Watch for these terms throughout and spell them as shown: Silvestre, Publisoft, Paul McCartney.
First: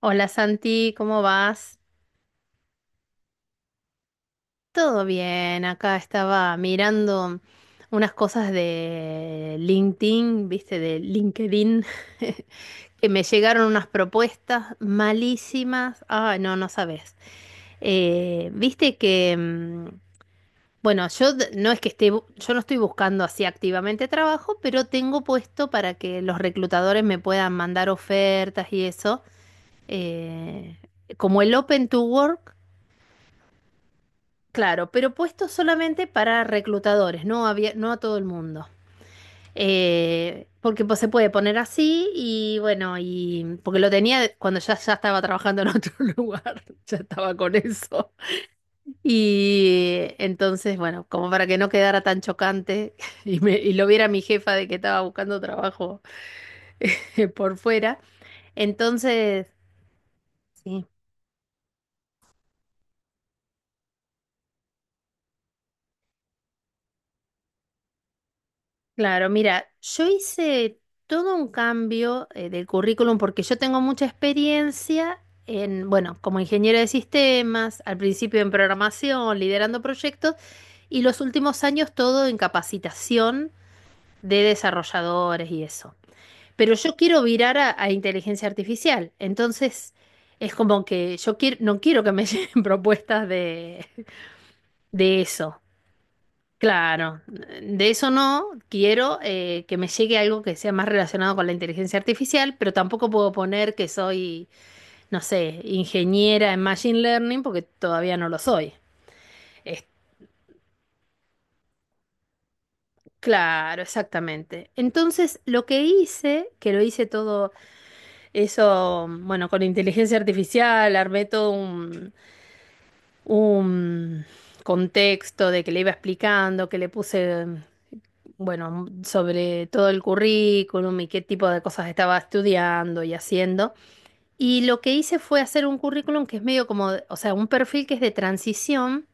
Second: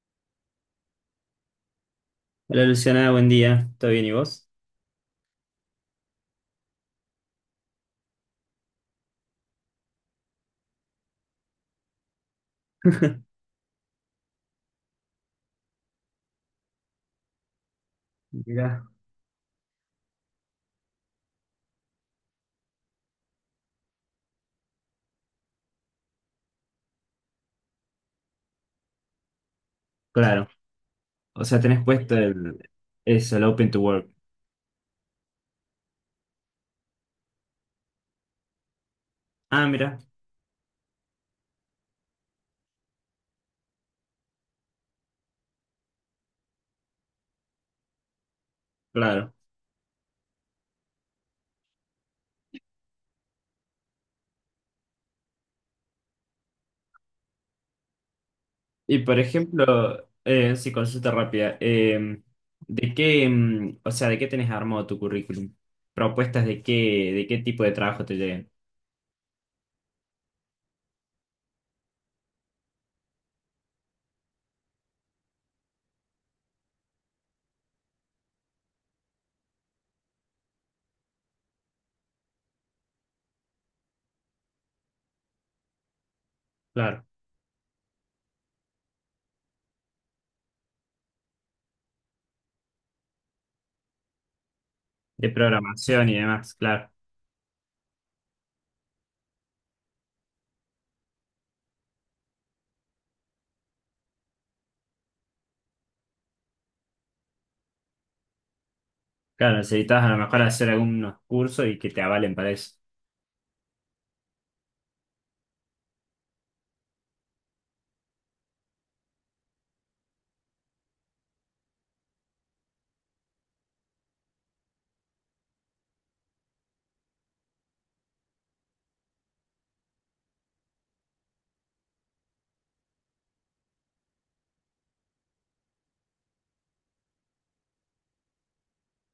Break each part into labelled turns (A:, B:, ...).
A: Hola Santi, ¿cómo vas?
B: Hola Luciana, buen día. ¿Todo bien y vos?
A: Todo bien, acá estaba mirando unas cosas de LinkedIn, viste, de LinkedIn, que me llegaron unas propuestas malísimas. Ah, no, no sabes.
B: Mira.
A: Viste que, bueno, no es que esté, yo no estoy buscando así activamente trabajo, pero tengo puesto para que los reclutadores me puedan mandar ofertas y eso
B: Claro.
A: eh, como
B: O
A: el
B: sea, tenés
A: Open to
B: puesto
A: Work.
B: el, eso, el Open to Work.
A: Claro, pero puesto solamente para reclutadores, no había, no a todo el mundo.
B: Ah, mira,
A: Porque pues, se puede poner así y bueno, y porque lo tenía cuando ya estaba trabajando en otro lugar, ya estaba con eso.
B: claro.
A: Y entonces, bueno, como para que no quedara tan chocante y, y lo viera mi jefa de que estaba buscando trabajo por fuera.
B: Y por
A: Entonces,
B: ejemplo, sí,
A: sí.
B: consulta rápida. ¿De qué, o sea, de qué tenés armado tu currículum? ¿Propuestas de qué tipo de trabajo te lleguen?
A: Claro, mira, yo hice todo un cambio del currículum porque yo tengo mucha experiencia en, bueno, como ingeniero de sistemas, al principio en programación, liderando proyectos y los últimos años todo en capacitación de desarrolladores y eso. Pero yo
B: Claro.
A: quiero virar a inteligencia artificial, entonces es como que yo quiero, no quiero que me lleguen propuestas de
B: De
A: eso.
B: programación y demás, claro.
A: Claro, de eso no quiero que me llegue algo que sea más relacionado con la inteligencia artificial, pero tampoco puedo poner que soy, no sé, ingeniera en machine learning porque todavía no lo soy.
B: Claro,
A: Es-
B: necesitas a lo mejor hacer algunos cursos y que te avalen para eso.
A: claro, exactamente. Entonces, lo que hice, que lo hice todo eso, bueno, con inteligencia artificial, armé todo un contexto de que le iba explicando, que le puse bueno, sobre todo el currículum y qué tipo de cosas estaba estudiando y haciendo. Y lo que hice fue hacer un currículum que es medio como, o sea, un perfil que es de transición,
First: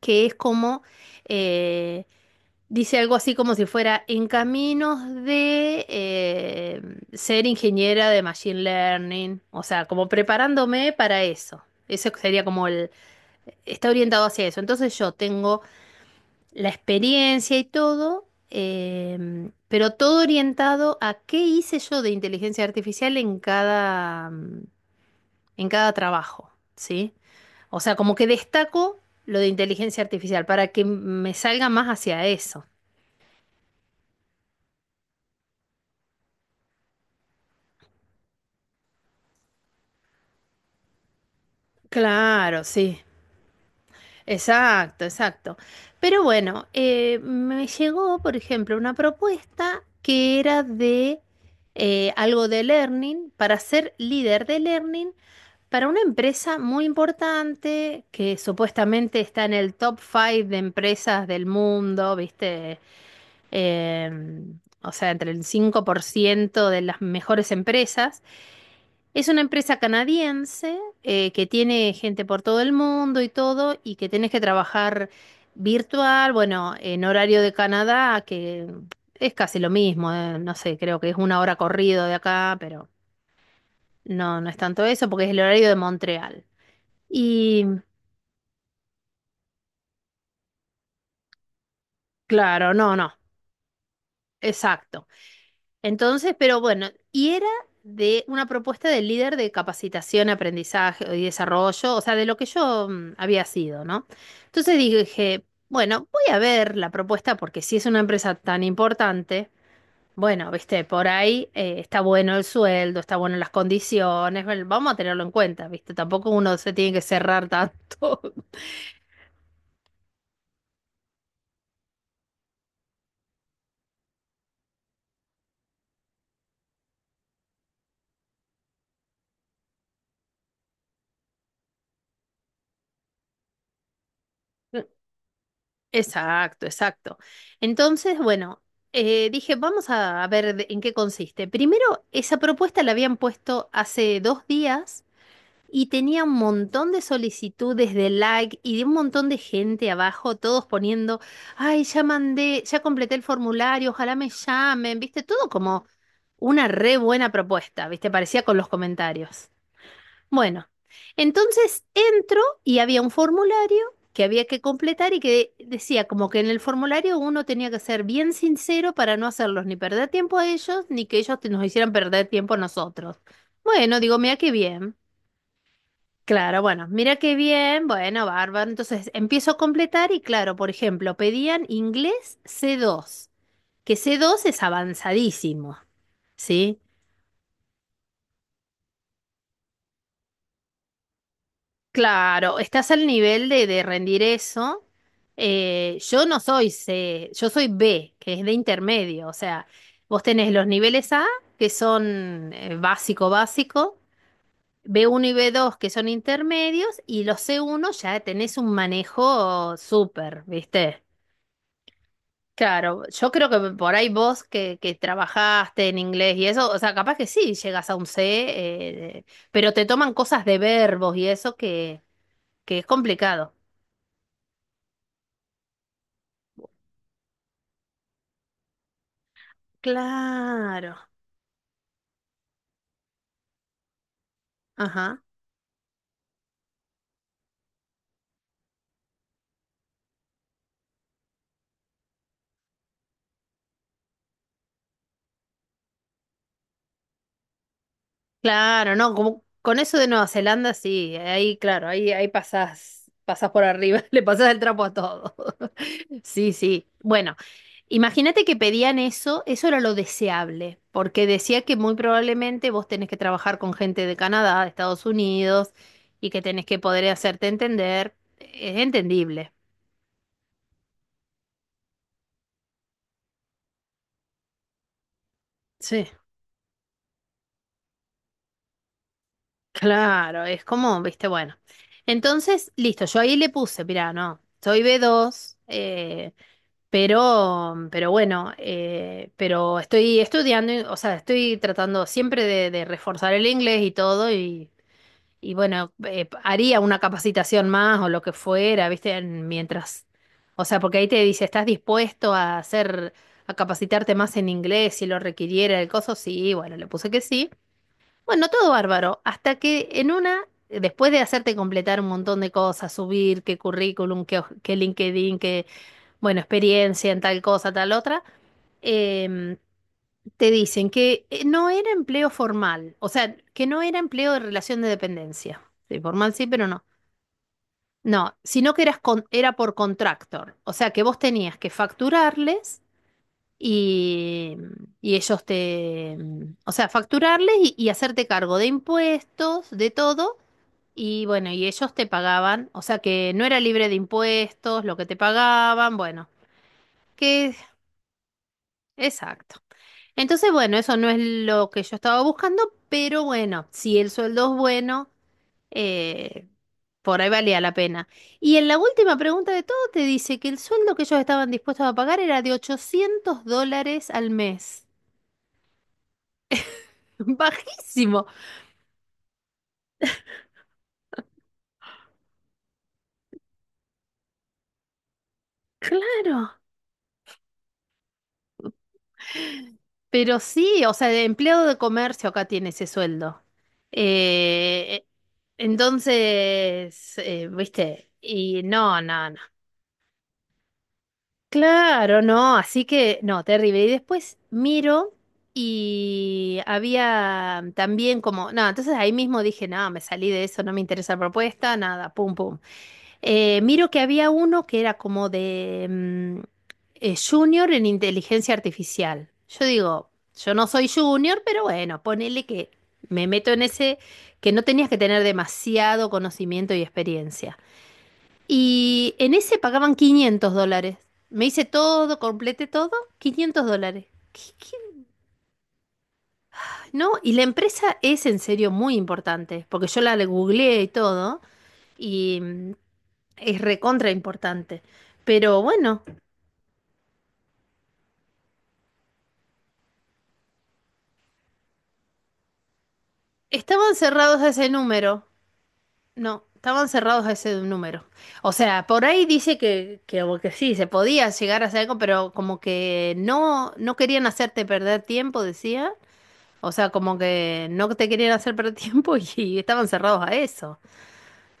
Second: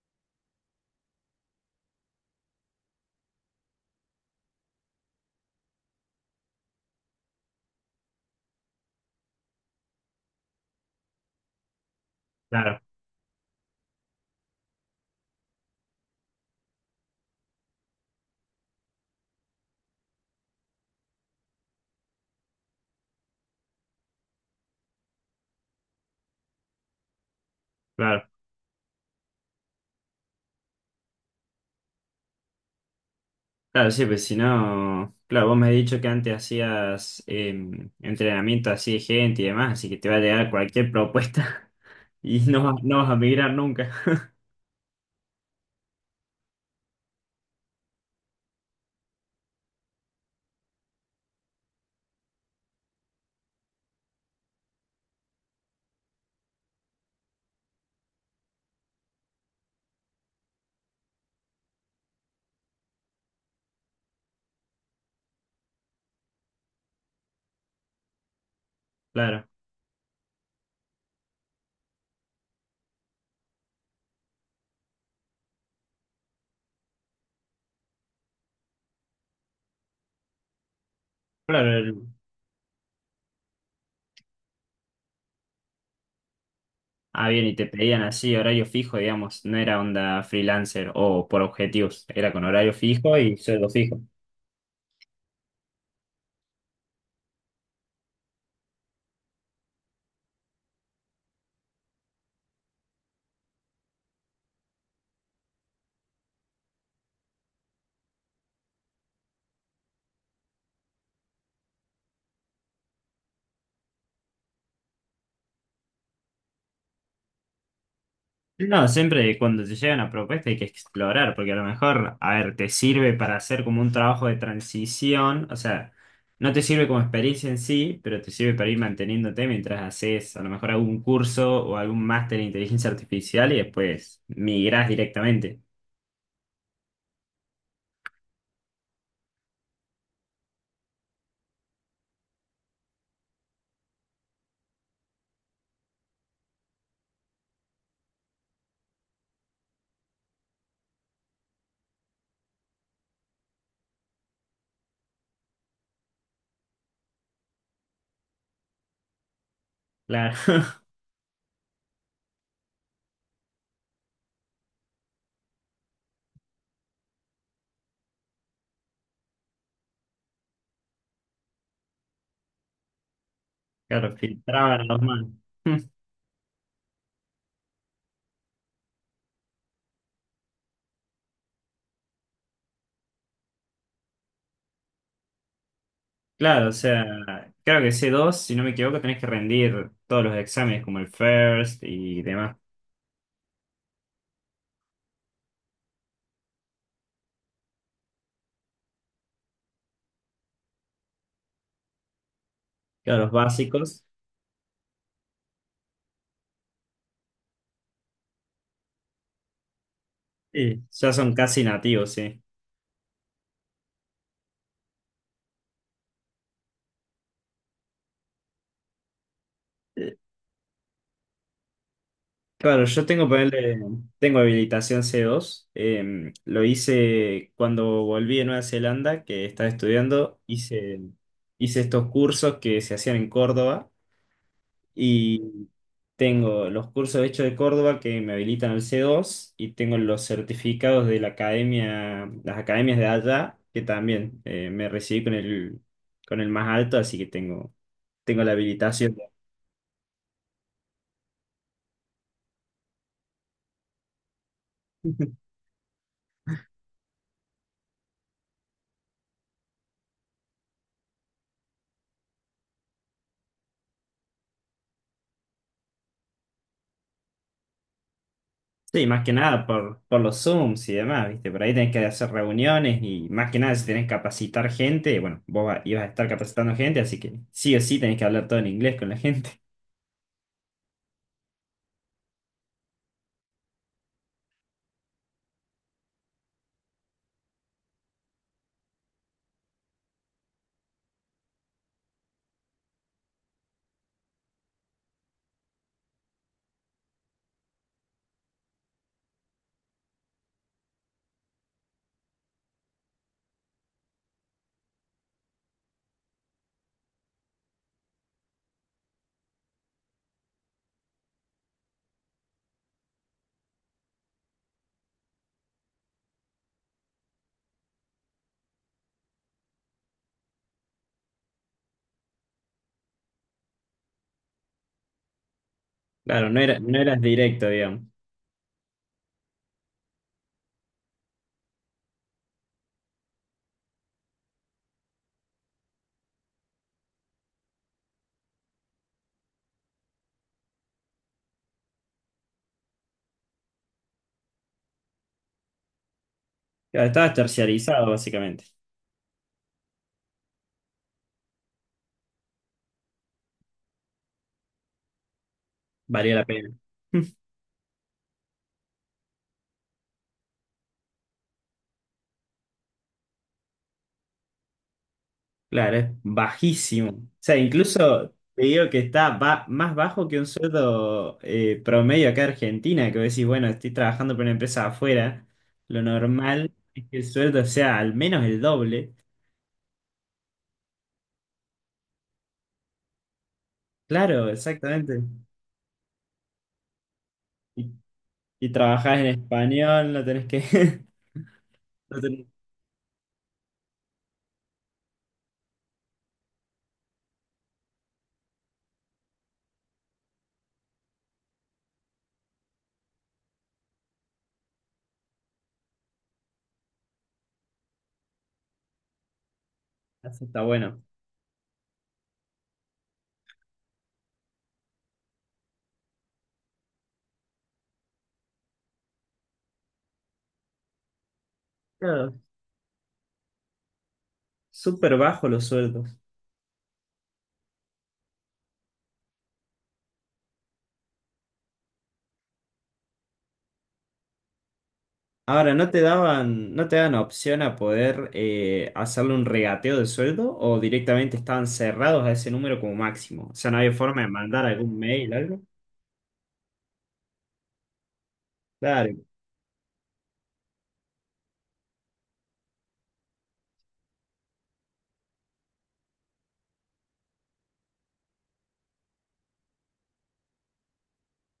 A: que es como, eh, dice algo así como si fuera en caminos de ser ingeniera de Machine Learning, o sea, como preparándome para eso. Eso sería como
B: Claro,
A: el, está orientado hacia eso. Entonces yo tengo la experiencia y todo, pero todo orientado a qué hice yo de inteligencia artificial en cada, en cada trabajo, ¿sí? O sea, como que
B: claro.
A: destaco lo de inteligencia artificial para que me salga más hacia eso.
B: Claro, sí, pues si no, claro, vos me has dicho que antes hacías entrenamiento así de gente y demás, así que te va a llegar cualquier propuesta. Y
A: Claro,
B: no, no
A: sí.
B: vas a migrar nunca.
A: Exacto, exacto. Pero bueno, me llegó, por ejemplo, una propuesta que era de algo de learning, para ser líder de learning para una empresa muy importante que supuestamente está en el top 5 de empresas del mundo, ¿viste? O sea, entre el 5% de las mejores empresas. Es una
B: Claro,
A: empresa canadiense que tiene gente por todo el mundo y todo, y que tenés que trabajar virtual, bueno, en horario de Canadá, que es casi lo mismo, no sé, creo que es una hora
B: claro.
A: corrido de acá, pero no, no es tanto eso, porque es el horario de Montreal.
B: Ah, bien, y
A: Y
B: te pedían así horario fijo, digamos, no era onda freelancer o por objetivos, era con
A: claro,
B: horario
A: no, no,
B: fijo y sueldo fijo.
A: exacto. Entonces, pero bueno, y era de una propuesta del líder de capacitación, aprendizaje y desarrollo, o sea, de lo que yo había sido, ¿no? Entonces dije, bueno, voy a ver la propuesta porque si es una empresa tan importante, bueno, viste, por ahí está bueno el sueldo, está bueno las condiciones, bueno, vamos a tenerlo en cuenta, viste, tampoco uno se tiene que cerrar tanto.
B: No, siempre cuando te llega una propuesta hay que explorar, porque a lo mejor, a ver, te sirve para hacer como un trabajo de transición, o sea, no te sirve como experiencia en sí, pero te sirve para ir manteniéndote mientras haces a lo mejor algún curso o algún máster en inteligencia artificial y después migrás directamente.
A: Exacto, exacto. Entonces, bueno, dije, vamos a ver en qué consiste. Primero, esa propuesta la habían puesto hace dos días y tenía un montón de solicitudes de like y de un montón de gente abajo, todos poniendo, ay, ya mandé, ya completé el formulario, ojalá me llamen, viste, todo como una re buena propuesta, viste, parecía con los comentarios.
B: Claro.
A: Bueno, entonces entro y había un formulario que había que completar y que decía como que en el formulario uno tenía que ser bien sincero para no hacerlos ni perder tiempo a ellos ni que ellos nos hicieran perder tiempo a nosotros. Bueno,
B: Claro,
A: digo, mira qué
B: filtraban
A: bien.
B: los manos.
A: Claro, bueno, mira qué bien, bueno, bárbaro. Entonces empiezo a completar y claro, por ejemplo, pedían inglés C2, que c dos es avanzadísimo,
B: Claro, o
A: ¿sí?
B: sea, creo que C2 si no me equivoco, tenés que rendir todos los exámenes como el FIRST y demás.
A: Claro, estás al nivel de rendir eso. Yo no soy C, yo soy B, que es de intermedio. O sea, vos tenés los niveles A, que son
B: Claro,
A: básico,
B: los
A: básico,
B: básicos.
A: B1 y B2, que son intermedios, y los C1 ya tenés un manejo súper,
B: Sí,
A: ¿viste?
B: ya son casi nativos, sí.
A: Claro, yo creo que por ahí vos que trabajaste en inglés y eso, o sea, capaz que sí llegas a un C, eh, pero te toman cosas de verbos y eso que
B: Claro,
A: es
B: yo tengo,
A: complicado.
B: ponerle, tengo habilitación C2. Lo hice cuando volví de Nueva Zelanda, que estaba estudiando.
A: Claro,
B: Hice estos cursos que se hacían en Córdoba
A: ajá,
B: y tengo los cursos hechos de Córdoba que me habilitan al C2 y tengo los certificados de la academia, las academias de allá, que también me recibí con el más alto, así que tengo, tengo la
A: claro, no,
B: habilitación.
A: como con eso de Nueva Zelanda, sí, ahí, claro, ahí, ahí pasás, pasás por arriba, le pasás el trapo a todo. Sí, sí. Bueno, imagínate que pedían eso, eso era lo deseable, porque decía que muy probablemente vos tenés que trabajar con gente de Canadá, de Estados Unidos, y que tenés que poder hacerte entender. Es
B: Sí, más que
A: entendible.
B: nada por, por los Zooms y demás, ¿viste? Por ahí tenés que hacer reuniones y más que nada si tenés que capacitar gente, bueno, ibas a estar capacitando gente, así que sí o sí tenés que hablar todo en inglés con la gente.
A: Claro, es como, viste, bueno. Entonces, listo, yo ahí le puse, mirá, no, soy B2, pero bueno, pero estoy estudiando, o sea, estoy tratando siempre de reforzar el inglés y todo, y bueno, haría una capacitación más o lo que fuera, viste, mientras, o sea, porque ahí te dice, ¿estás dispuesto a hacer, a capacitarte más en inglés si lo requiriera el coso? Sí, bueno, le puse que sí. Bueno, todo bárbaro, hasta que en una, después de hacerte completar un montón de cosas, subir qué currículum, qué, qué LinkedIn, qué, bueno, experiencia en tal cosa, tal otra, em, te dicen que no era empleo formal, o sea, que no era empleo de relación de dependencia. Sí, formal sí,
B: Claro, no
A: pero
B: era,
A: no.
B: no eras directo, digamos.
A: No, sino que eras era por contractor, o sea, que vos tenías que facturarles y, y ellos te, o sea, facturarles y hacerte cargo de impuestos, de todo. Y bueno, y ellos te pagaban, o sea que no era libre de impuestos, lo que te pagaban, bueno,
B: Claro, estabas
A: que
B: terciarizado, básicamente.
A: exacto. Entonces, bueno, eso no es lo que yo estaba buscando, pero bueno, si el sueldo es bueno,
B: Valía la
A: eh,
B: pena.
A: por ahí valía la pena. Y en la última pregunta de todo te dice que el sueldo que ellos estaban dispuestos a pagar era de $800 al mes.
B: Claro, es bajísimo. O sea,
A: Bajísimo,
B: incluso te digo que está más bajo que un sueldo promedio acá en Argentina, que vos decís, bueno, estoy trabajando para una empresa afuera, lo
A: claro.
B: normal es que el sueldo sea al menos el doble.
A: Pero sí, o sea, de empleado de comercio acá tiene ese sueldo.
B: Claro,
A: Eh,
B: exactamente.
A: entonces,
B: Y,
A: viste, y
B: y
A: no,
B: trabajás en
A: no, no.
B: español, no tenés que... No
A: Claro,
B: tenés.
A: no, así que, no, terrible. Y después miro y había también como, no, entonces ahí mismo dije, no, me salí de eso, no me interesa la propuesta, nada, pum, pum. Miro que había uno que era como de junior en inteligencia artificial. Yo digo,
B: Eso
A: yo
B: está
A: no soy
B: bueno.
A: junior, pero bueno, ponele que me meto en ese que no tenías que tener demasiado conocimiento y experiencia. Y en ese pagaban $500. Me hice todo,
B: Claro,
A: completé todo, $500. ¿Qué- qué?
B: súper bajo los sueldos.
A: Ay, no, y la empresa es en serio muy importante, porque yo la googleé y todo, y es recontra importante. Pero
B: Ahora, ¿no te
A: bueno,
B: daban, no te dan opción a poder hacerle un regateo de sueldo o directamente estaban cerrados a ese número como máximo? O sea, no había
A: estaban
B: forma de
A: cerrados a
B: mandar
A: ese
B: algún
A: número.
B: mail, algo.
A: No, estaban cerrados a ese número. O sea, por
B: Claro,
A: ahí dice o que sí, se podía llegar a hacer algo, pero como que no, no querían hacerte perder tiempo, decía. O sea, como que no te querían hacer perder tiempo y estaban cerrados a eso.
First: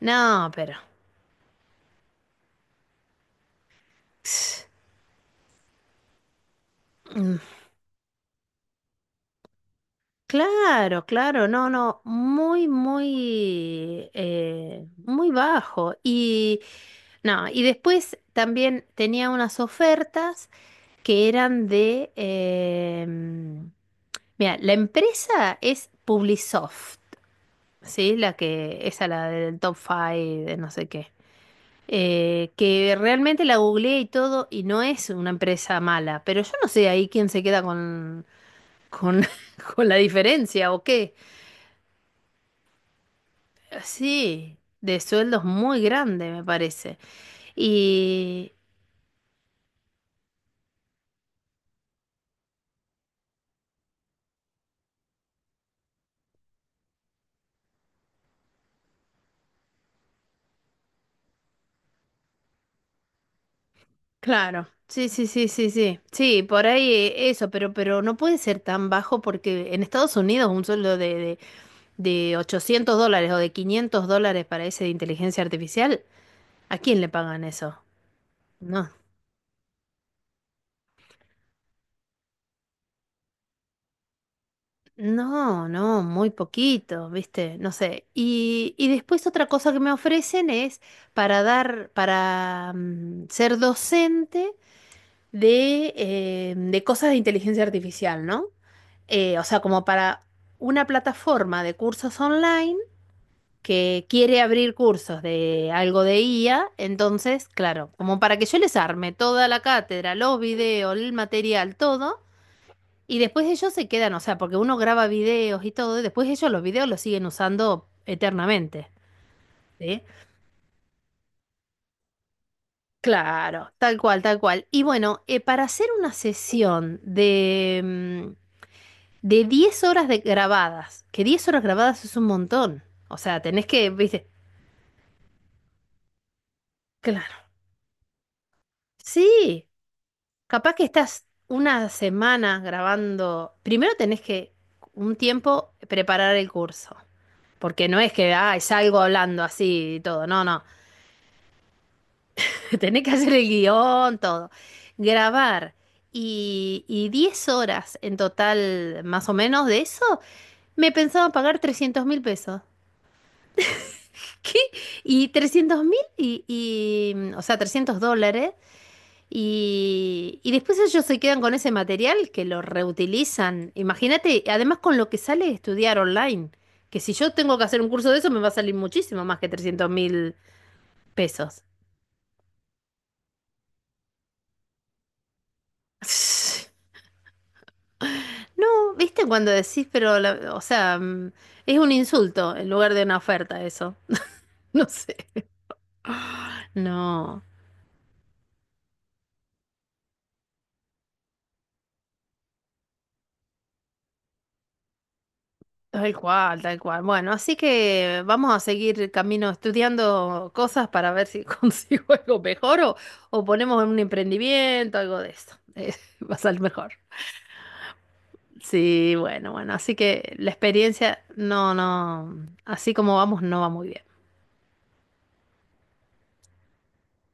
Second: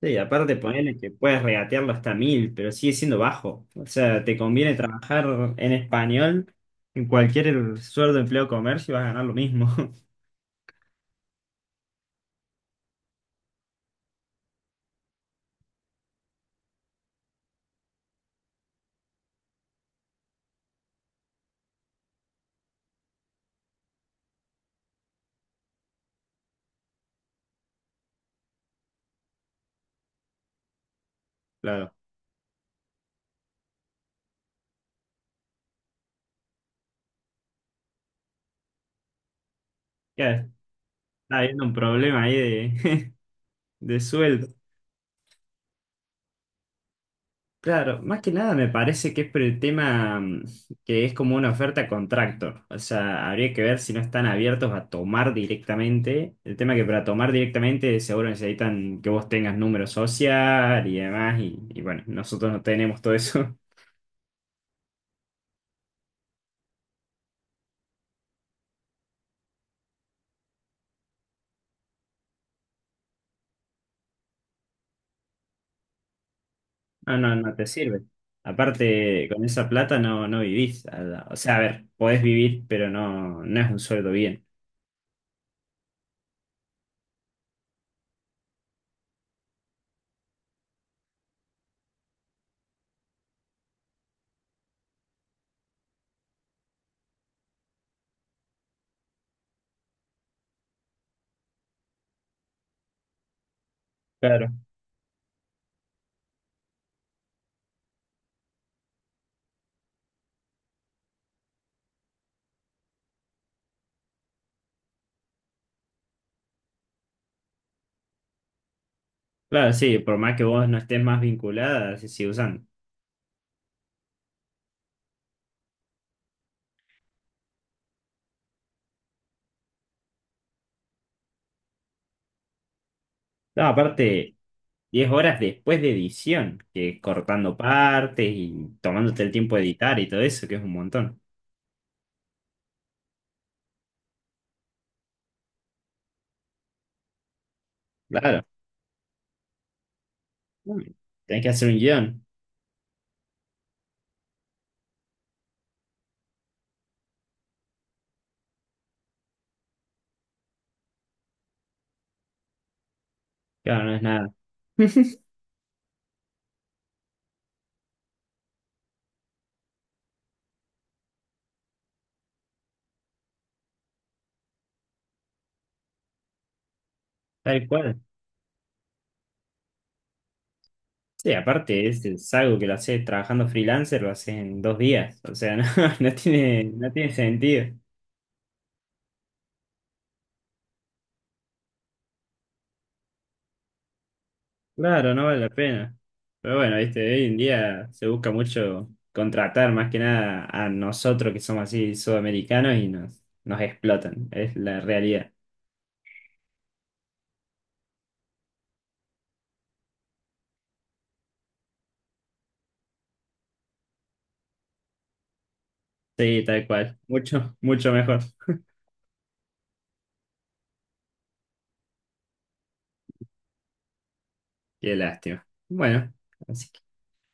B: sí, aparte
A: pero.
B: ponerle que puedes regatearlo hasta mil, pero sigue siendo bajo. O sea, te conviene trabajar en español, en
A: Mm,
B: cualquier sueldo, empleo, comercio, vas a ganar lo mismo.
A: claro, claro, no, no, muy, muy, muy bajo. Y no, y después también tenía unas ofertas que eran de… mira, la empresa es Publisoft, ¿sí? La que, esa la del top 5, de no sé qué.
B: Claro,
A: Que realmente la googleé y todo y no es una empresa mala, pero yo no sé ahí quién se queda con, con la
B: ya
A: diferencia o qué.
B: está habiendo un problema ahí de, de sueldo.
A: Sí, de sueldos muy grande me parece.
B: Claro, más que
A: Y,
B: nada me parece que es por el tema que es como una oferta a contrato. O sea, habría que ver si no están abiertos a tomar directamente. El tema que para tomar directamente seguro necesitan que vos tengas número social y demás. Y bueno, nosotros no tenemos todo eso.
A: claro, sí, sí, sí, sí, sí. Sí, por ahí eso, pero no puede ser tan bajo porque en Estados Unidos un sueldo de $800 o de $500 para ese de inteligencia artificial, ¿a quién le
B: No, no,
A: pagan
B: no te
A: eso?
B: sirve.
A: No,
B: Aparte, con esa plata no, no vivís. O sea, a ver, podés vivir, pero no, no es un sueldo bien.
A: no, no, muy poquito, ¿viste? No sé. Y después otra cosa que me ofrecen es para dar, para ser docente de cosas de inteligencia artificial, ¿no? O sea, como para una plataforma de cursos online que quiere
B: Claro.
A: abrir cursos de algo de IA, entonces, claro, como para que yo les arme toda la cátedra, los videos, el material, todo, y después ellos se quedan, o sea, porque uno graba videos y todo, y después ellos los videos los siguen usando eternamente,
B: Claro, sí,
A: ¿sí?
B: por más que vos no estés más vinculada, se sigue usando.
A: Claro, tal cual, tal cual. Y bueno, para hacer una sesión de, de 10 horas de grabadas, que 10 horas grabadas es un montón. O sea, tenés
B: No,
A: que, viste,
B: aparte, 10 horas después de edición, que es
A: claro.
B: cortando partes y tomándote el tiempo de
A: Sí,
B: editar y todo eso, que es un
A: capaz que
B: montón.
A: estás una semana grabando. Primero tenés que un tiempo preparar el curso. Porque no es que,
B: Claro,
A: ay, salgo hablando así y todo. No, no.
B: tenés que hacer un guión.
A: Tenés que hacer el guión, todo. Grabar. Y 10 horas en total, más o menos, de eso, me pensaba pagar 300.000 pesos.
B: Claro, no es nada.
A: ¿Qué? Y 300.000 y, o sea, $300. Y después ellos se quedan con ese material que lo reutilizan. Imagínate, además con lo que sale estudiar online, que si yo tengo que
B: Tal
A: hacer un
B: cual.
A: curso de eso me va a salir muchísimo más que trescientos mil
B: Sí,
A: pesos.
B: aparte, es algo que lo haces trabajando freelancer, lo haces en 2 días. O sea, no, no tiene, no tiene sentido.
A: No, ¿viste cuando decís, pero, o sea, es un insulto en lugar de una oferta eso? No
B: Claro,
A: sé.
B: no vale la pena. Pero bueno, viste, hoy en
A: No.
B: día se busca mucho contratar más que nada a nosotros que somos así sudamericanos y nos, nos explotan. Es la realidad.
A: Tal cual, tal cual. Bueno, así que vamos a seguir camino estudiando cosas para ver si consigo algo mejor o ponemos en un emprendimiento, algo de eso. Va a
B: Sí,
A: salir
B: tal
A: mejor.
B: cual. Mucho, mucho mejor.
A: Sí, bueno, bueno, así que la experiencia, no, no, así como vamos, no va muy bien.
B: Qué lástima. Bueno, así que.